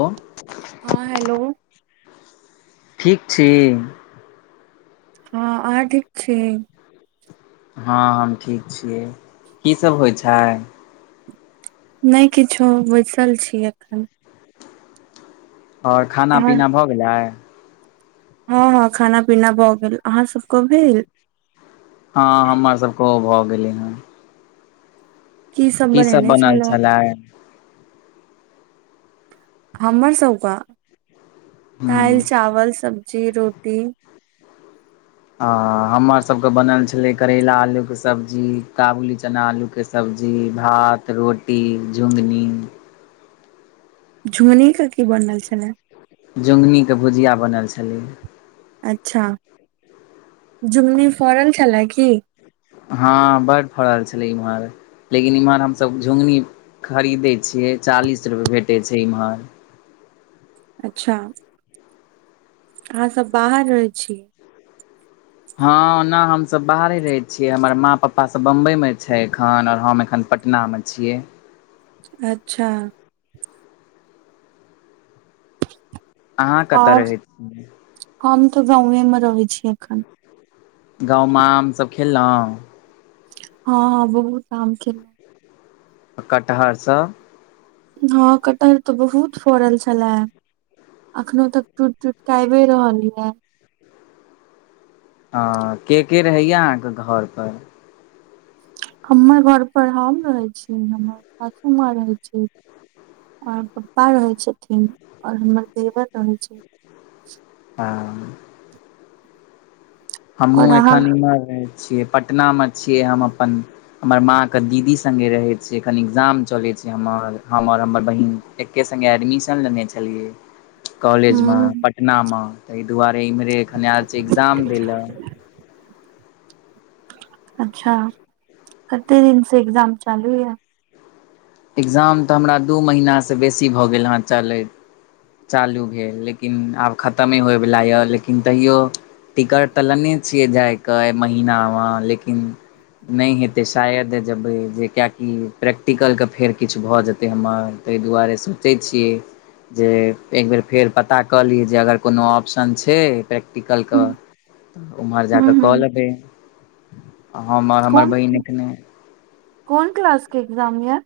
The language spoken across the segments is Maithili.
ओ हँ हेलो ठीक छी हँ अहाँ ठीक छी हँ हम ठीक छियै की सब होइ छै नय किच्छो बैसल छी एखन और खाना अहाँ पीना भऽ गेलय हँ हँ खाना पीना भऽ गेल अहाँ सभके भेल हँ हमर सबके ओ भए गेलै हन की सब बनल छलय हमर सबक हूँ दायल चावल सब्जी रोटी अ हमर सबके बनल छलय करेला आलू के सब्जी काबुली चना आलू के सब्जी भात रोटी झुगनी झुगनी के की बनल छले झुगनीके भुजिया बनल छलै अच्छा जुमनी फरल छलै की हँ बड फड़ल छलइ इम्हर लेकिन इमहर हमसब झु गनी खरीदै छियै चालीस रुपए भेटै छै एमहर अच्छा अहाँ सब बाहर रहय छी हँ ओना हम सब बाहरे रहय छियै हमर माँ पपा सब बंबई में छय एखन और हम एखन पटना नाम छियै अच्छा आहाँ कतय आओर रहै छियै हम तऽ गाँउएँ में रहै छी एखन गाँव मं आम सब खेलँउ ह ह बहुत आम खेल कटहर सभ हँ कटहर तऽ बहुत फड़ल छलए अखनो तक टूट टूट केऽ आइबेरहल ये हँ के के रहैया अहाँके घर पर हमर घरपर हम रहैत छी हमर सासु माँ रहै छै और पप्पा रहे छथिन और हमर देवर रहे छै। आ। और हमहूँ अहाँ एखन एम्हर रह छियै पटनामे छियै हम अपन हमर माँ के दीदी सङ्गे रहै छै कनि एजाम चलै छै हमर हम आओर हमर बहन एके संघे एडमिशन लेने छलियै कॉलेज मे ह पटना मे ताहि दुआरे इम्हरे एखन आर एग्जाम दै ल अच्छा कते दिन से एकग्जाम चालू य एग्जाम तऽ हमरा दू महिनासँ बेसी भऽ गेल हँ चलैत चालू भेल लेकिन आब खतमे होयवला यै लेकिन तैओ टिकट तऽ लेने छियै जा के महीना मे लेकिन नहि हेतै शायद जब जे कियकि प्रैक्टिकलके फेर किछु भऽ जेतै हमर ताहि दुआरे सोचै छियै जे। त एकबेर फेर पता कऽ लियै जे अगर कोनो ऑप्शन छै प्रै टिकल ह कऽऽ उम्हर जा कऽ ह कलेबई हम हमर कोन बहिन एखने कोन क्लस के एग्जाम य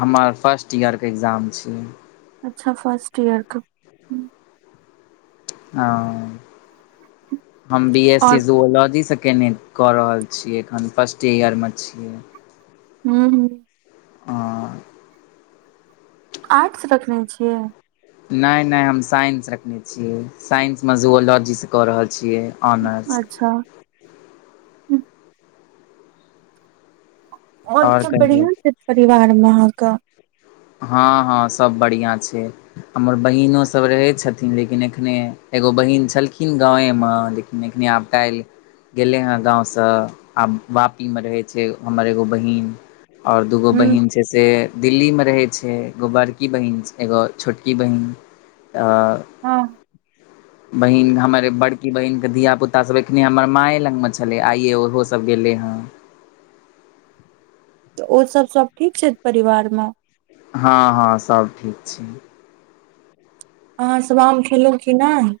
हमर फर्स्ट ईयरके एग्जाम छियै अच्छा फर्स्ट ईयरके हं हम बी एस और सी जुलॉजी से केने कऽ रहल छियै एखन फर्स्टे ईयरमे छियै हूँ हूँ अं आर्ट्स रखने छियै नय नय हम साइंस रखने छियै साइंसमे जुओलॉजीसँ कऽ रहल छियै ऑनर्स अच्छा और आओर सब कहियौ बढ़िया छै परिवार में अहाँक हँ हँ सब बढ़ियाँ छै हमर बहिनोसभ रहैत छथिन लेकिन एखने एगो बहीन छलखिन गाँएमे लेकिन नीकिन टाल [unintelligible] गेलै हँ गाँव सँ आब वापी मे रहै छै हमर एगो बहिन और दूगो ह बहिन छै से दिल्ली मे रहे छै एगो बड़की छै बहिन एगो छोटकी बहिन त हँ ह बहिन हमर बड़की बहिनके धिया पुता सब एखने हमर माये लगमे छलै आइए ओहोसब गेलै हँ तऽ ओ सब सब ठीक छइथ परिवारमें हँ हँ सब ठीक छै अहाँ सब आम खेलहु की नहि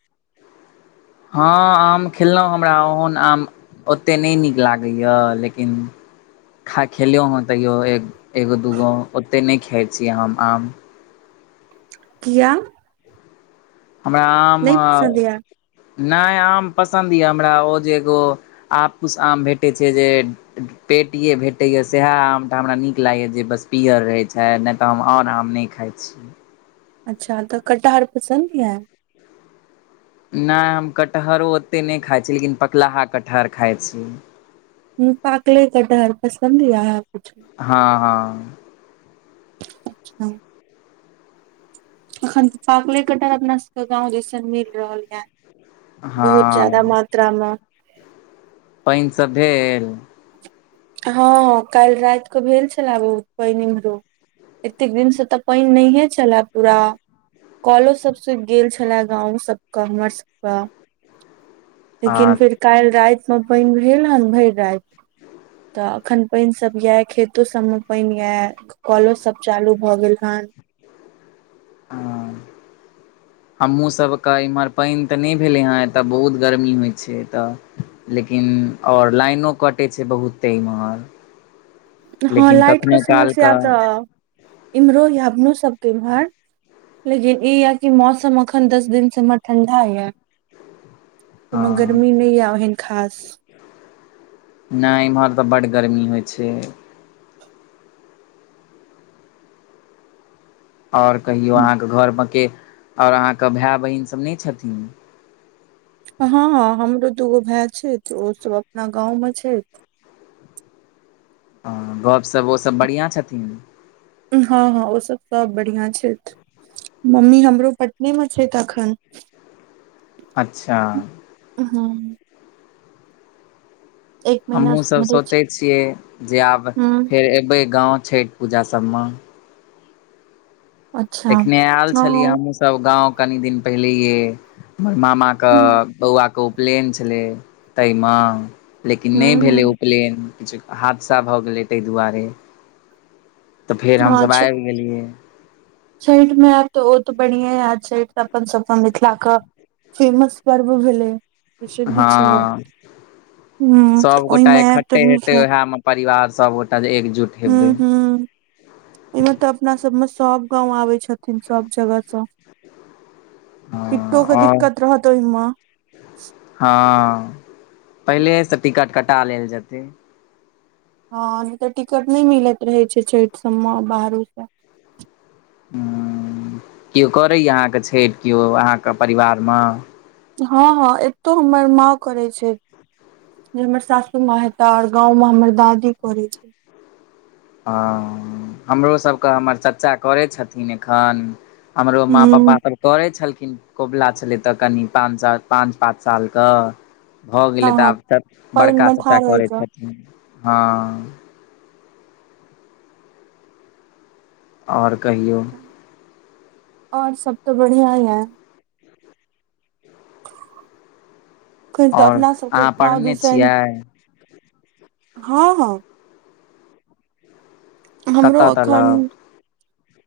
हँ आम खेलौं हमरा ओहन आम ओतेक नइ नीक लागइ य लेकिन खा खेलौ हं तैओ एक एगो दूगो ओते नइ खाइ छी हम आम किया हमरा आम नहि पसन्द य नय आम पसन्द यऽ हमरा ओ जे एगो आब कुश आम भेटय छै जे पेटिये भेटैए सैहै आमटा हमरा नीक लागैए जे बस पीयर रहैत छै नय तऽ हम आओर आम नय खाइ छि अच्छा तऽ कटहर पसन्द यै नई हम कटहरो ओतेक नै खाइत छी लेकिन पकलाहा कटहर खाइ छी पाकले कटहर पसन्द य है कुछु हँ हँ अच्छा अखन त पाकले कटहर अपना सब के गाँउ दिसन मिल रहल य बहुत ज्यादा हँ मात्रा मे पाएन सब भेल हँ काल्हि राइत क भेल छलै बहुत पाएन इम्हरो एतेक दिन से तऽ पाएन नै हे छलए पूरा कॉलो सब सुइख गेल छले गाँंव सबके हमर सबके लेकिन आ फेर काल्हि राति मे पाएन भेल हन भैर राईत तऽ अखन पाएन सब यए खेतो सबमे पाएन यए कलो सब चालू भऽ गेल हन आ हमहूँ सब क इम्हर पाएन तऽ नहि भेलै हेँ एतऽ बहुत गर्मी होइ छै एतऽ लेकिन आओर लाइनो कटै छै बहुते इम्हर हँ लेकिन लइट क कखनो काल समस्या कऽ तऽ इम्हरो या अपनो सबके इम्हर लेकिन ई य कि मौसम अखन दस दिन स हम्हर ठंडा य कोनो हँ गर्मी नै यए ओहन खास नै एम्हर तऽ बड्ड गरमी होइ छै ओर कहियो अहाँके घरमे के आउर अहाँके भाय बहिन सब नहि छथिन हँ हँ हमरो दूगो भेयै छै ओ सब अपना गाँव मे छै हँ गपशप ओसब बढ़िआँ छथिन हँ हँ ओसब त बढ़िआँ छथि मम्मी हमरो पटने मे छै तखन अच्छा हू एक महीना से हमहुँसभ उम्हरे छै सोचै छियै जे आब हूँ फेर एबै गाँव छठि पूजा सम अच्छा एखने एयल हँ छलियै हूँ हमँहु सब गाँव कनि दिन पहिलेेइए हमर मामा के हूँ बौआ के उपलेन छलै ताहिमे लेकिन नहि भेलै हूँ उपलेन किछु हादसा भऽ गेलै ताहि दुआरे तऽ फेर हमसभब अच्छा आबि गेलियै छठि मे आयब तऽ ओ तऽ बढ़ियें छठि तऽ अपन सब अपन मिथिला क फेमस पर्व भेलै प्रसिद्ध हँ छै ओ ह सभगोटा ओहिमे आयब तऽ इकट्ठे नीक हेतै हैत उएहमे परिवार सभगोटा जे एकजुट ह हेबै ह इमे तऽ अपना सबमे सब गाँंव आबे छथिन सब जगह स हँ टिक्टो के आओर दिक्कत रहतओहि मे हँ पहिलेसँ टिकट कटा लेल जेतै हँ नहि तऽ टिकट नहि मिलैत रहे छै छैठ सबमे बाहरो से किओ करैए अहाँके छैठ केओ अहाँके परिवारमे हँ हँ एतौ हमर माँ करै छै जे हमर सासू म हता आर गाँंवं हमर दादी करै छै हँ हमरोसभके हमर चर्चा करै छथिन एखन हमरो मा पप्पा हूं करै छलखिन कोबला छलै तऽ कनि पाँच साल पाँच पाँच साल के भऽ हँ गेलै तऽ हँ आब तऽ पानि बड़का मे चचा ठाढ़ होय करै कऽ छथिन हँ ओर कहियौ आओर सबत बढ़िया यै खन तऽ आओर अपना सबके अहाँ गाँव पढ़ने दिसन छियै हँ हँ हमरो कतय एखन तलक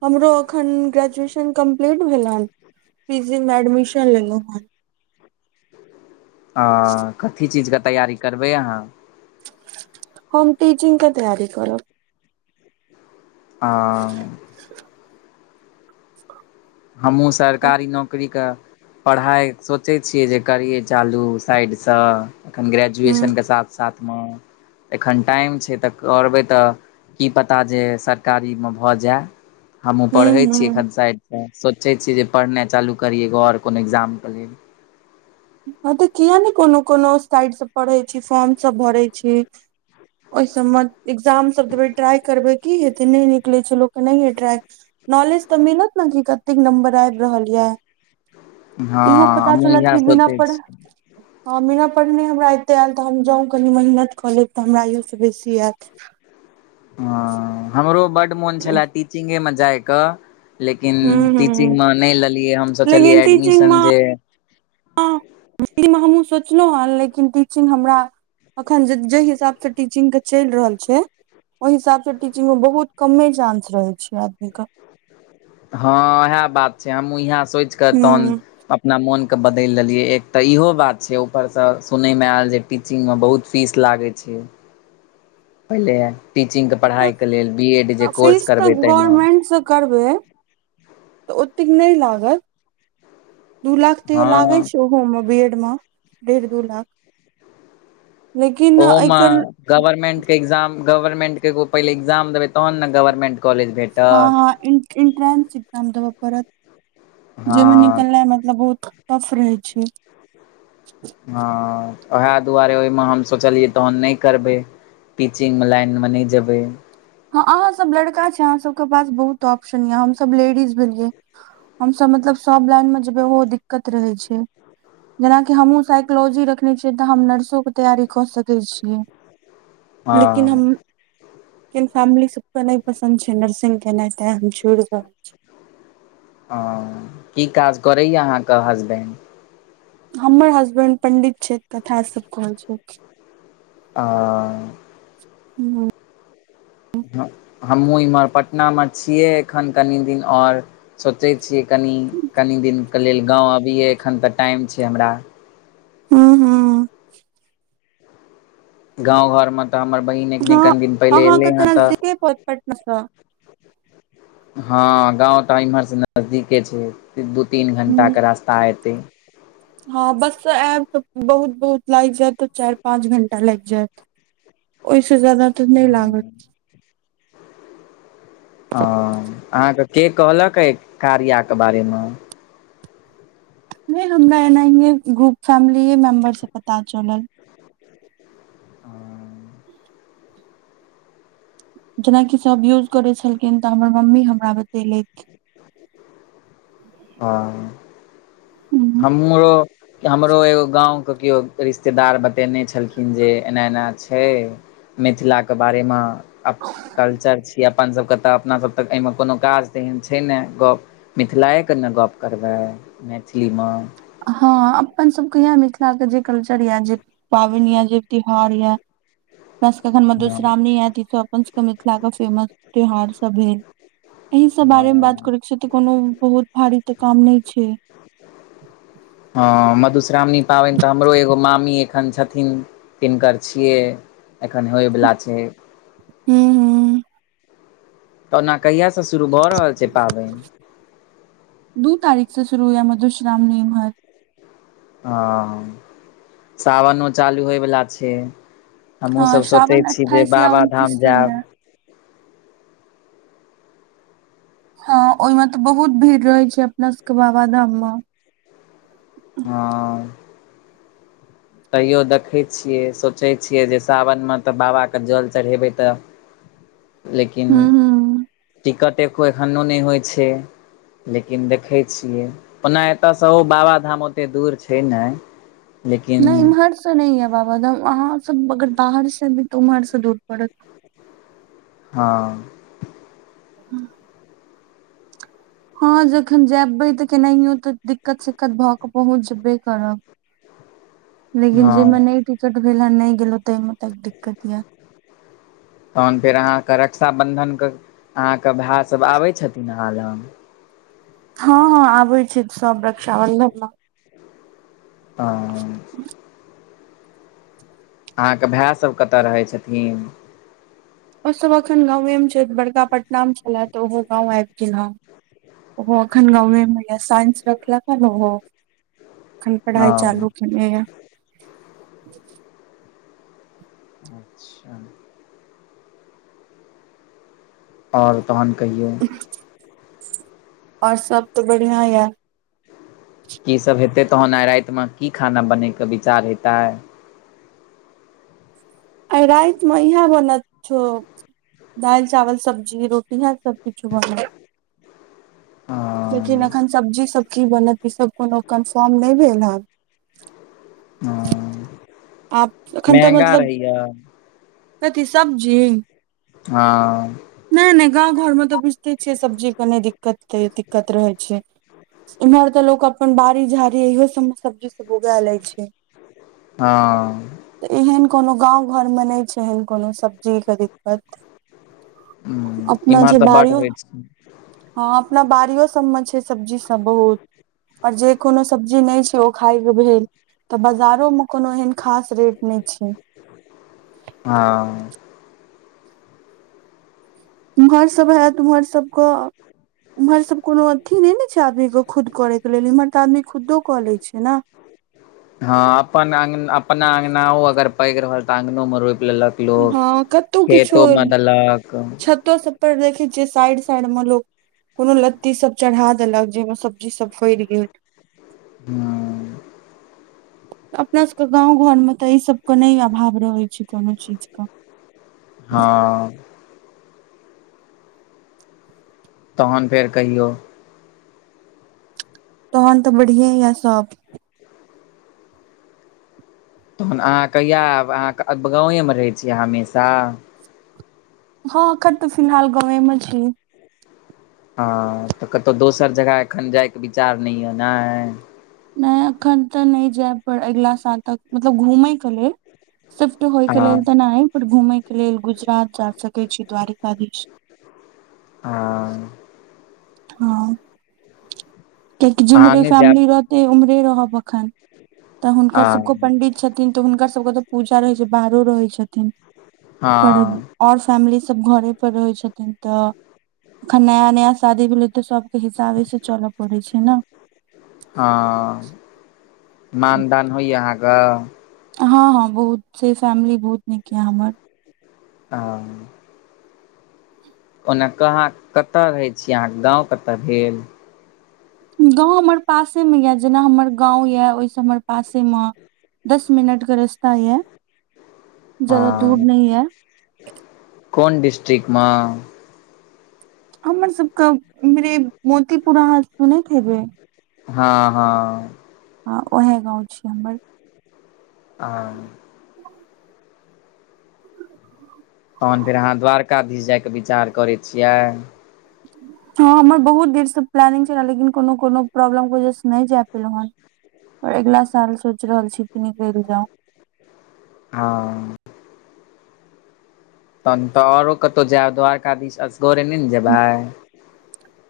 हमरो एखन ग्रेजुएशन कम्प्लीट भेल हन पीजी में एडमिशन लेलेहु हन हं कथी चीजके तैयारी करबै अहाँ हम टीचिंग के तैयारी करब हं [inaudible] हमहुँ सरकारी नौक करीक पढ़ाइ सोचै छियै जे करियै चालू साइडसँ एखन हूँ ग्रेजुएशनके साथ साथ मं एखन टाइम छै तऽ करबै तऽ की पता जे सरकारी में भऽ जाय हमहु हूँ पढ़ै छी हूँ एखन साइडसँ सोचै छी जे पढ़ना चालू करिय आओर कोनो एक्जाम के लेल हँ तऽ किया नय कोनो कोनो साइड स पढ़ै छी फॉर्म सब भरय छी ओहि सबमे एग्जाम सब देबै ट्राइ करबै की हेतै नय निकलै छै लोक एनाहिये ट्राइ नॉलेज तऽ मिलत न की कत्ते नंबर आइब रहल ये हँ इहो पता हमहूँ चलत इएह कि बिना सोचै पढ़ छी हँ बिना पढ़ने हमरा एते एल तऽ हम जउ कनि मेहनत कऽ लेब तऽ हमरा इयो स बेसी एत हं हमरो बड्ड मोन छलए टीचिंगेमे जायक लेकिन हूँ हूँ टीचिगमे नइ लेलियै हम लेकिन सोचलियै टीचिंग एडमिशन जे अहीमे हमहूँ सोचलहुँ हन लेकिन टीचिंग हमरा अखन जहि हिसाब स टीचिंग के चइल रहल छै ओहि हिसाब स टीचिंग में बहुत कमे चांस रहय छै आदमी क हँ उएह बात छै हमूँ इएह सोचि क तहन हूँ अपना मोन के बदल लेलीयै एक त इहो बात छै ऊपर से सुनय मे आयल जे पी चिंग में बहुत फीस लागै छै पहिले टीचिंग के पढ़ाइ के लेल बी एड जे कोर्स करबै तइम स करबै त ओतेक नय लागत दू लाख तैयो लागै हँ छै होम बी एड मं डेढ दू लाख लेकिन ओहो मां एकर गवर्मेंट के एग्जाम गवर्मेंट के एगो पहिले एग्जाम देबे तहन न गवर्मेंट हँ हँ इन इन्ट्रेस एग्जाम देब पड़त जइ में हँ निकलनाइ मतलब बहुत टफ रहय छै हँ ओहे दुआरे ओहिमे हम सोचलियै तहन नय करबै टीचिंग लाइन मे नय जेबै हँ अहाँ सब लड़का छै अहाँ सबके पास बहुत ऑप्शन यऽ हमसब लेडीज भेलियै हमस मतलब सब लाइन में जेबै ओहो दिक्कत रहय छै जेनाकि हमहु साइकोलॉजी रखने छियै तऽ हम नर्सो के तैयारी कऽ सकै छियै लेकिन हँ हम किन फैमिली सबके नय पसन्द छै नर्सिंग केनाइ तैं हम छोड़ रहल छी हं की काज करैय य अहाँके हसबैंड हमर हसबैंड पंडित छै कथा सब कहे छै [unintelligible] [unintelligible] हमहूँ इम्हर पटना मे छियै एखन कनि दिन और सोचैत छियै कनि कनि दिन के लेल गाँव अबियै एखन त टाइम छै हमरा [unintelligible] गाँव घरमे त हमर बहिन एखनी हँ कनि दिन पहिले अहाँके एलै हँ त [unintelligible] [unintelligible] हँ गाँव त इन्हर सँ नजदीके छै दू तीन घण्टा हूँ के रास्ता एतै हँ बस त आइब त बहुत बहुत लाइग जायत चार पाँंच घंटा लाग जायत ओ स ज्यादा त न हँ लागत हँ अहाँके के कहलक ए कार्या के बारे मे हमरा एनाहिए ग्रुप फैमिली मेम्बर से पता चलल जेनाकि सभ यूज करे छलखिन त हमर मम्मी हमरा बतेलैथ ह हम्म, हमरो हमरो एगो गाँंव के केओ रिश्तेदार बतेने छलखिन कहलखिन जे एना एना छै मिथिलाके बारे मे आ कल्चर छीयै अपन सभके त अपना सभ त एहिमे कोनो काज तेहन छै नहि गप मिथिला ए क न गप करबै [unintelligible] हँ अपन सबके मिथिला के जे कल्चर यए जे पाबन ये जे त्यौहार ये हम सबके अखन हँ मधुश्रावणी आयत ई अपन सबके मिथिला क फेमस त्यौहार सब है एहि सब बारे मे बात हँ करे के छै त कोनो बहुत भारी त काम नहि छै हँ मधुश्रावणी पाबन त हमरो एगो मामी एखन छथिन तिनकर छियै एखन होइवला छै [unintelligible] त ओना कहियासँ शुरू भ रहल छै पाबइन दू तारीखसँ शुरू य मधुश्रावणी इम्हर ह ह [inaudible] सावनो चालू होइवला छै हमहूँ हँ सभ सोचै सावन छी जे अट्ठाइस या उनतीस बाबाधाम से जायब ये हँ ओहिमे तऽ बहुत भीड़ रहै छै अपना सबके बाबा धाम मे ह तैयो देखैत छियै सोचै छियै जे सावनमे तऽ बाबाके जल चढ़ेबै तऽ लेकिन हूं हूं [inaudible] टिकट एको एखनो नहि होइ छै लेकिन देखै छियै ओना एतयसँ ओ बाबाधाम ओते दूर छै ने नहि इम्हर से नहि य बाबा धाम अहाँ सब अगर बाहर से एबै तऽ उम्हर से दूर पड़त हँ [inaudible] हँ जखन जयबै तऽ केनाहियो तऽ दिक्कत सिक्कत भऽ कऽ पहुँचबे जैबे करब [inaudible] लेकिन हँ जाहिमें नहि टिकट भेल ह नहि गेलो तेमे त दिक्कत य तहन फेर अहाँके रक्षाबन्धनके अहाँके भाई सब आबै छथिन अहाँ ल हँ हँ आबे छै सब रक्षाबंधन मे [unintelligible] ह [inaudible] अहाँके भै सब कत रहै छथिन ओ सब अखन गांउये मे छइथ बड़का पटना में छलए तऽ ओहो गाँंव आइब गेल हं ओ अखन गाँव में यै साइंस रखलक हन ओहो अखन पढ़ाइ हँ चालू ने अच्छा ओर तहन कहियौ ओर सब तऽ बढ़िआ यै की सब हेतै तहन आइ राइत में की खाना बनयके विचार हेतै आइ राइत मे इहे बनत छो दाइल चावल सब्जी रोटी इहे सबकिछो बनत हं लेकिन अखन सब्जी सब की बनत ई सब कोनो कन्फर्म नइ भेल हन हँ आब एखन तऽ मतलब या कथी सब्जी हँ नय नय गाँंव घर में तऽ बुझिते छियै सब्जी के नय दिक्कत दिक्कत रहै छै इम्हर तऽ लोक अपन बाड़ी झाड़ी इहो सब में सब्जी सब उगा लय छै हँ तऽ एहन कोनो गाँंव घर में नय छै एहन कोनो सब्जी के दिक्कत अपना इम्हर जे तऽ बड बारियो होइ छै हँ अपना बाड़ियो सबमे छय सब्जीसब बहुत ओर जे कोनो सब्जी नय छै ओ खायके भेल तऽ बजारो में कोनो एहन खास रेट नय छै हँ उम्हर सब होयत उम्हर सबके उम्हर सब कोनो अथी नय ने छै आदमी के खुद करे के लेल इम्हर तऽ आदमी खुदो कऽ लै छै न हँ अपन अंग अपना अङगनाओ अगर पैघ रहल तऽ अङ्गनो मे रोइप लेलक लोक हँ खेतो मदलक सत सप्पर देखै छिय साइड साइड मं लोक कोनो लत्ती सब चढ़ा देलक जहिमे सब्जी सब फइड़ गेल हँ अपनासबके गाँव घरमे तऽ एहिसबके नय अभाव रहैत छै कोनो चीजके हँ तहन फेर कहियौ तहन तऽ बढ़िआ या सब तहन अहाँ कहिआ एब अहाँक गाँवए में रहै छी हमेशा हँ अखन तऽ फिलहाल गाँवे में छी हँ तऽ कतौ दोसर जगह एखन जायके विचार नय यए न नय अखन तऽ नय जैब पड़ अगिला साल तक मतलब घूमय के लेल स फ्ट होय के हँ लेल तऽ नय पर घूमय के लेल गुजरात जा सकै छी द्वारिकाधीश हां हँ किआकी अहाँ जिम्हरे नहि जायब फैमिली रहते उम्हरे रहब अखन तऽ हुनकर सबके हँ पंडित छथिन तऽ हुनका सबके तऽ पूजा रहै छैय बाहरो रहै छथिन पर हँ आओर फैमली सब घरे पर रहै छथिन तऽ एखन नया नया शादी भेलै तऽ सब के हिसाबे से चलऽ पड़ै छै न हँ मानदान होइए अहाँके हँ हँ बहुत से सैमिली बहुत नीक य हमर आ ओना कहाँ कतय रहै छी अहाँ गाँव कतऽ भेल गाँव हमर पासे मे यए जेना हमर गाँव यए ओहिसँ हमर पासेमे दस मिनट क रस्ता य जयदा दूर हँ नैय य कोन डिस्टिक मऽ हमर सबके मिरे मोतीपुर आहां सुनैत हेबै हँ हँ ह ओएहे गाँव छै हमर आ [inaudible] तहन फेर अहाँ द्वारकाधीश जायके विचार करै छियै हँ हमर बहुत देरसँ प्लानिंग छलै लेकिन कोनो कोनो प्रॉब्लम के वजह से नहि जाय पेलहु हेँ पर अगिला साल सोच रहल छी की निकल जाउ हँ तहन तऽ आओरो कतहु जायब द्वारकाधीश असगरे नै न जेबै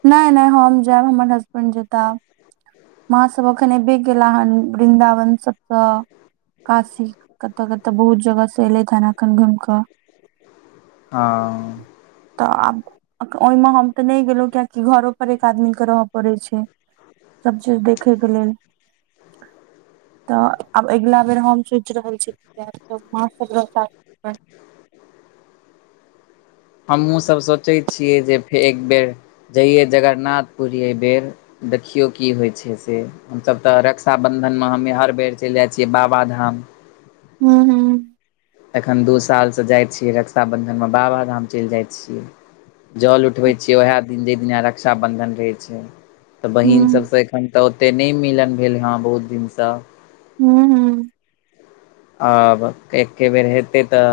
नै नै हम जायब हमर हसबैंड जेता माँ सब अखन अबे केला हन वृन्दावन सबसँ काशी कतऽ कतऽ बहुत जगह से एलै [unintelligible] एखन घुमि कऽ ह तऽ आब ओहिमे हम तऽ नहि गेलहुं कियेकि घरो पर एक आदमी के रह पड़ै छैय सब चीज देखैके लेल तऽ आब अगिला बेर हम सोचि रहल छी हूँ हमहहुँ सब सोचै छियै जे फे एक बेर जइयै जगरनाथपुरी एहि बेर देखियौ की होइ छैय से हमसभ तऽ रक्षाबन्धन मे हमे हर बेर चलि जाइ छियै बाबाधाम हू हू एखन दू सालसँ जाइत छियै रक्षाबन्धनमे बाबाधाम चलि जाइ छियै जल उठबै छियै उएह दिन जेइ दिना रक्षाबन्धन रहै छैय तऽ बहिन हूँ सभसँ एखन तऽ ओते नहि मिलन भेल हे बहुत दिनसँ हू हू आब एके बेर हेतै तऽ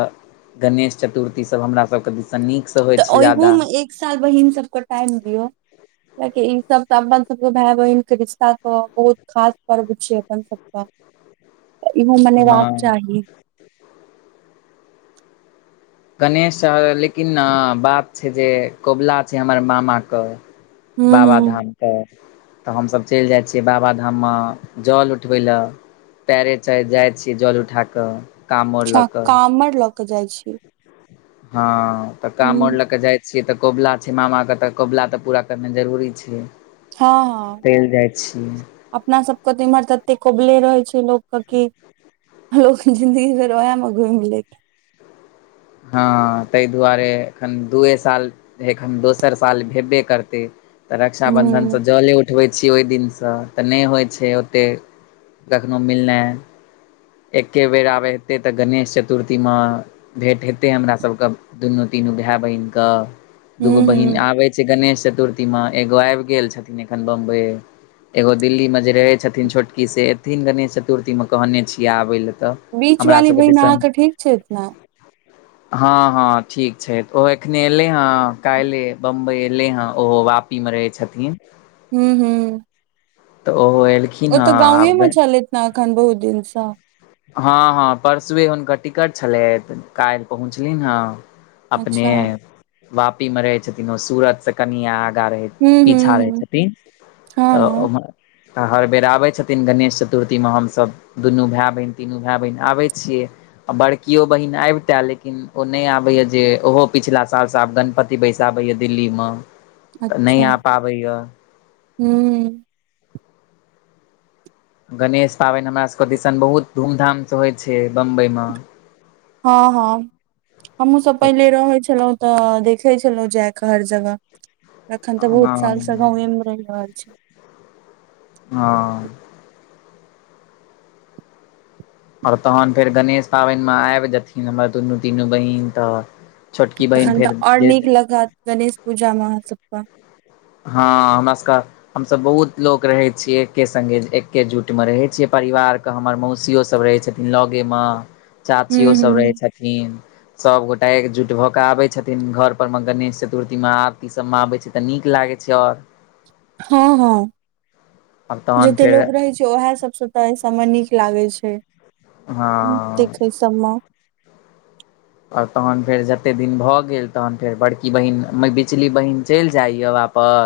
गणेश चतुर्थीसभ हमरासभके दिसँ नीक तऽ ओहियो में एक साल बहिन सबके टाइम दियौ कियाकि ई सब तऽ अपन सबके भाय बहिनक के रिश्ता क बहुत खास पर्व छीयै अपन सबके इहो मेनेबाक हँ चाही गणेश सर लेकिन न बाप छैय जे कबुला छैय हमरा मामाके हूँ हूँ बाबाधाम तऽ तऽ हमसभ चलि जाइ छियै बाबाधाममे जल उठबै लए पैरे च जाइ छीयै जल उठा कऽ कामोर लऽ छा कऽ कामड़ लऽ के जाइ छी हँ तऽ हूँ कामड़ ल क जाइ से तऽ कोबला छै मामाके तऽ कोबला तऽ पूरा करनाइ जरूरी छै हँ हँ चलि जाइ छियै अपना सबके तऽ इम्हर तऽ एते कोबले रहै छै लोकके क लोक जिन्दगी भइर ओहय में घुइम लेत हँ तहि दुआरे एखन दूए साल एक हम दोसर साल भेबे करते तऽ रक्षा हूँ बंधन से जले उ उठबै छी ओइ दिनसँ तऽ नय होइ छै ओतेक कखनो मिलनाइ एके बेर आब हेतै तऽ गणेश चतुर्थी मं भेंट हेतै हमरा सबके दुनू तीनू भय बहिनक दू गो हूँ बहिन हूँ आबै छय गणेश चतुर्थीमे एगो आइब गेल छथिन एखन बम्बई एगो दिल्ली में जे रहै छथिन छोटकी से एथिन गणेश चतुर्थीमे कहने छियै आबय लेए तऽ बीच हमरा वाली सभके बहिन दिसन अहाँके ठीक छइथ ने हँ हँ ठीक छैथ ओहो एखने एलेै हं काल्हि बम्बई एलै हं ओहो वापी मे रहै छथिन हूँ हूँ तऽ ओहोल ओ तऽ गांवे मे छलैथ न अखन बहुत दिनसँ हँ हँ परसुए हुनकर टिकट छलइथ काल्हि पहुँचलिन हं अपने अच्छा वापी मे रहय छथिन ओ सूरत स कनि आगा रहे हूँ छै हूँ पीछा रहै हूँ छथिन हँ तऽ हँ ओ तऽ हर बेर आबै छथिन गणेश चतुर्थीमे हमसब दुनू भय बहिन तीनू भय बहिन आबै छियै आ बड़कियो बहिन आइबतए लेकिन ओ नय आबया जे ओहो पिछिला सालसँ आब गणपत ती बैसाबैया दिल्ली मं अच्छा हूँ गणेश पाबइन हमरासबके दिसन बहुत धूमधामसँ होइ छै बम्बइ मं हँ हँ हमहुँ सब पहिले रहय छलहुँं तऽ देख खे छलहु जय के हर जगह अखन तऽ बहुत हँ साल स गांवे मे रहि रहल छी हँ आओर तहन फेर गणेश पाबइन मे आइब जेथिन हमर दुनू तीनू बहीन तऽ छोटकी बहिन तखन फेर तऽ ओर जे नीक लगत गणेश पूजा मे अहाँ सबकअ हँ नमस्कार हमसब बहुत लोक रहैत छियै एके सङ्गे एकेजुटमे रहै छियै परिवार केऽ हमर मौसियोसब रहै छथिन लगेम मं हूँ चाचियोसब रहै हूँ छथिन सबगोटा एकजुट भऽ के आबे छथिन घर पर मे गणेश चतुर्थीमे आबती ई सब मे आबे छै तनी लागै छै आओर हँ हँ आब तहन जेत फेर लोक रहै छै ओएह सबस तऽ एहि सब मे नीक लागे छै हँ देखय सबम ओर तहन फेर जतेक दिन भऽ गेल तहन फेर बड़की बहिन म बिचली बहीन चइल जाइए वापस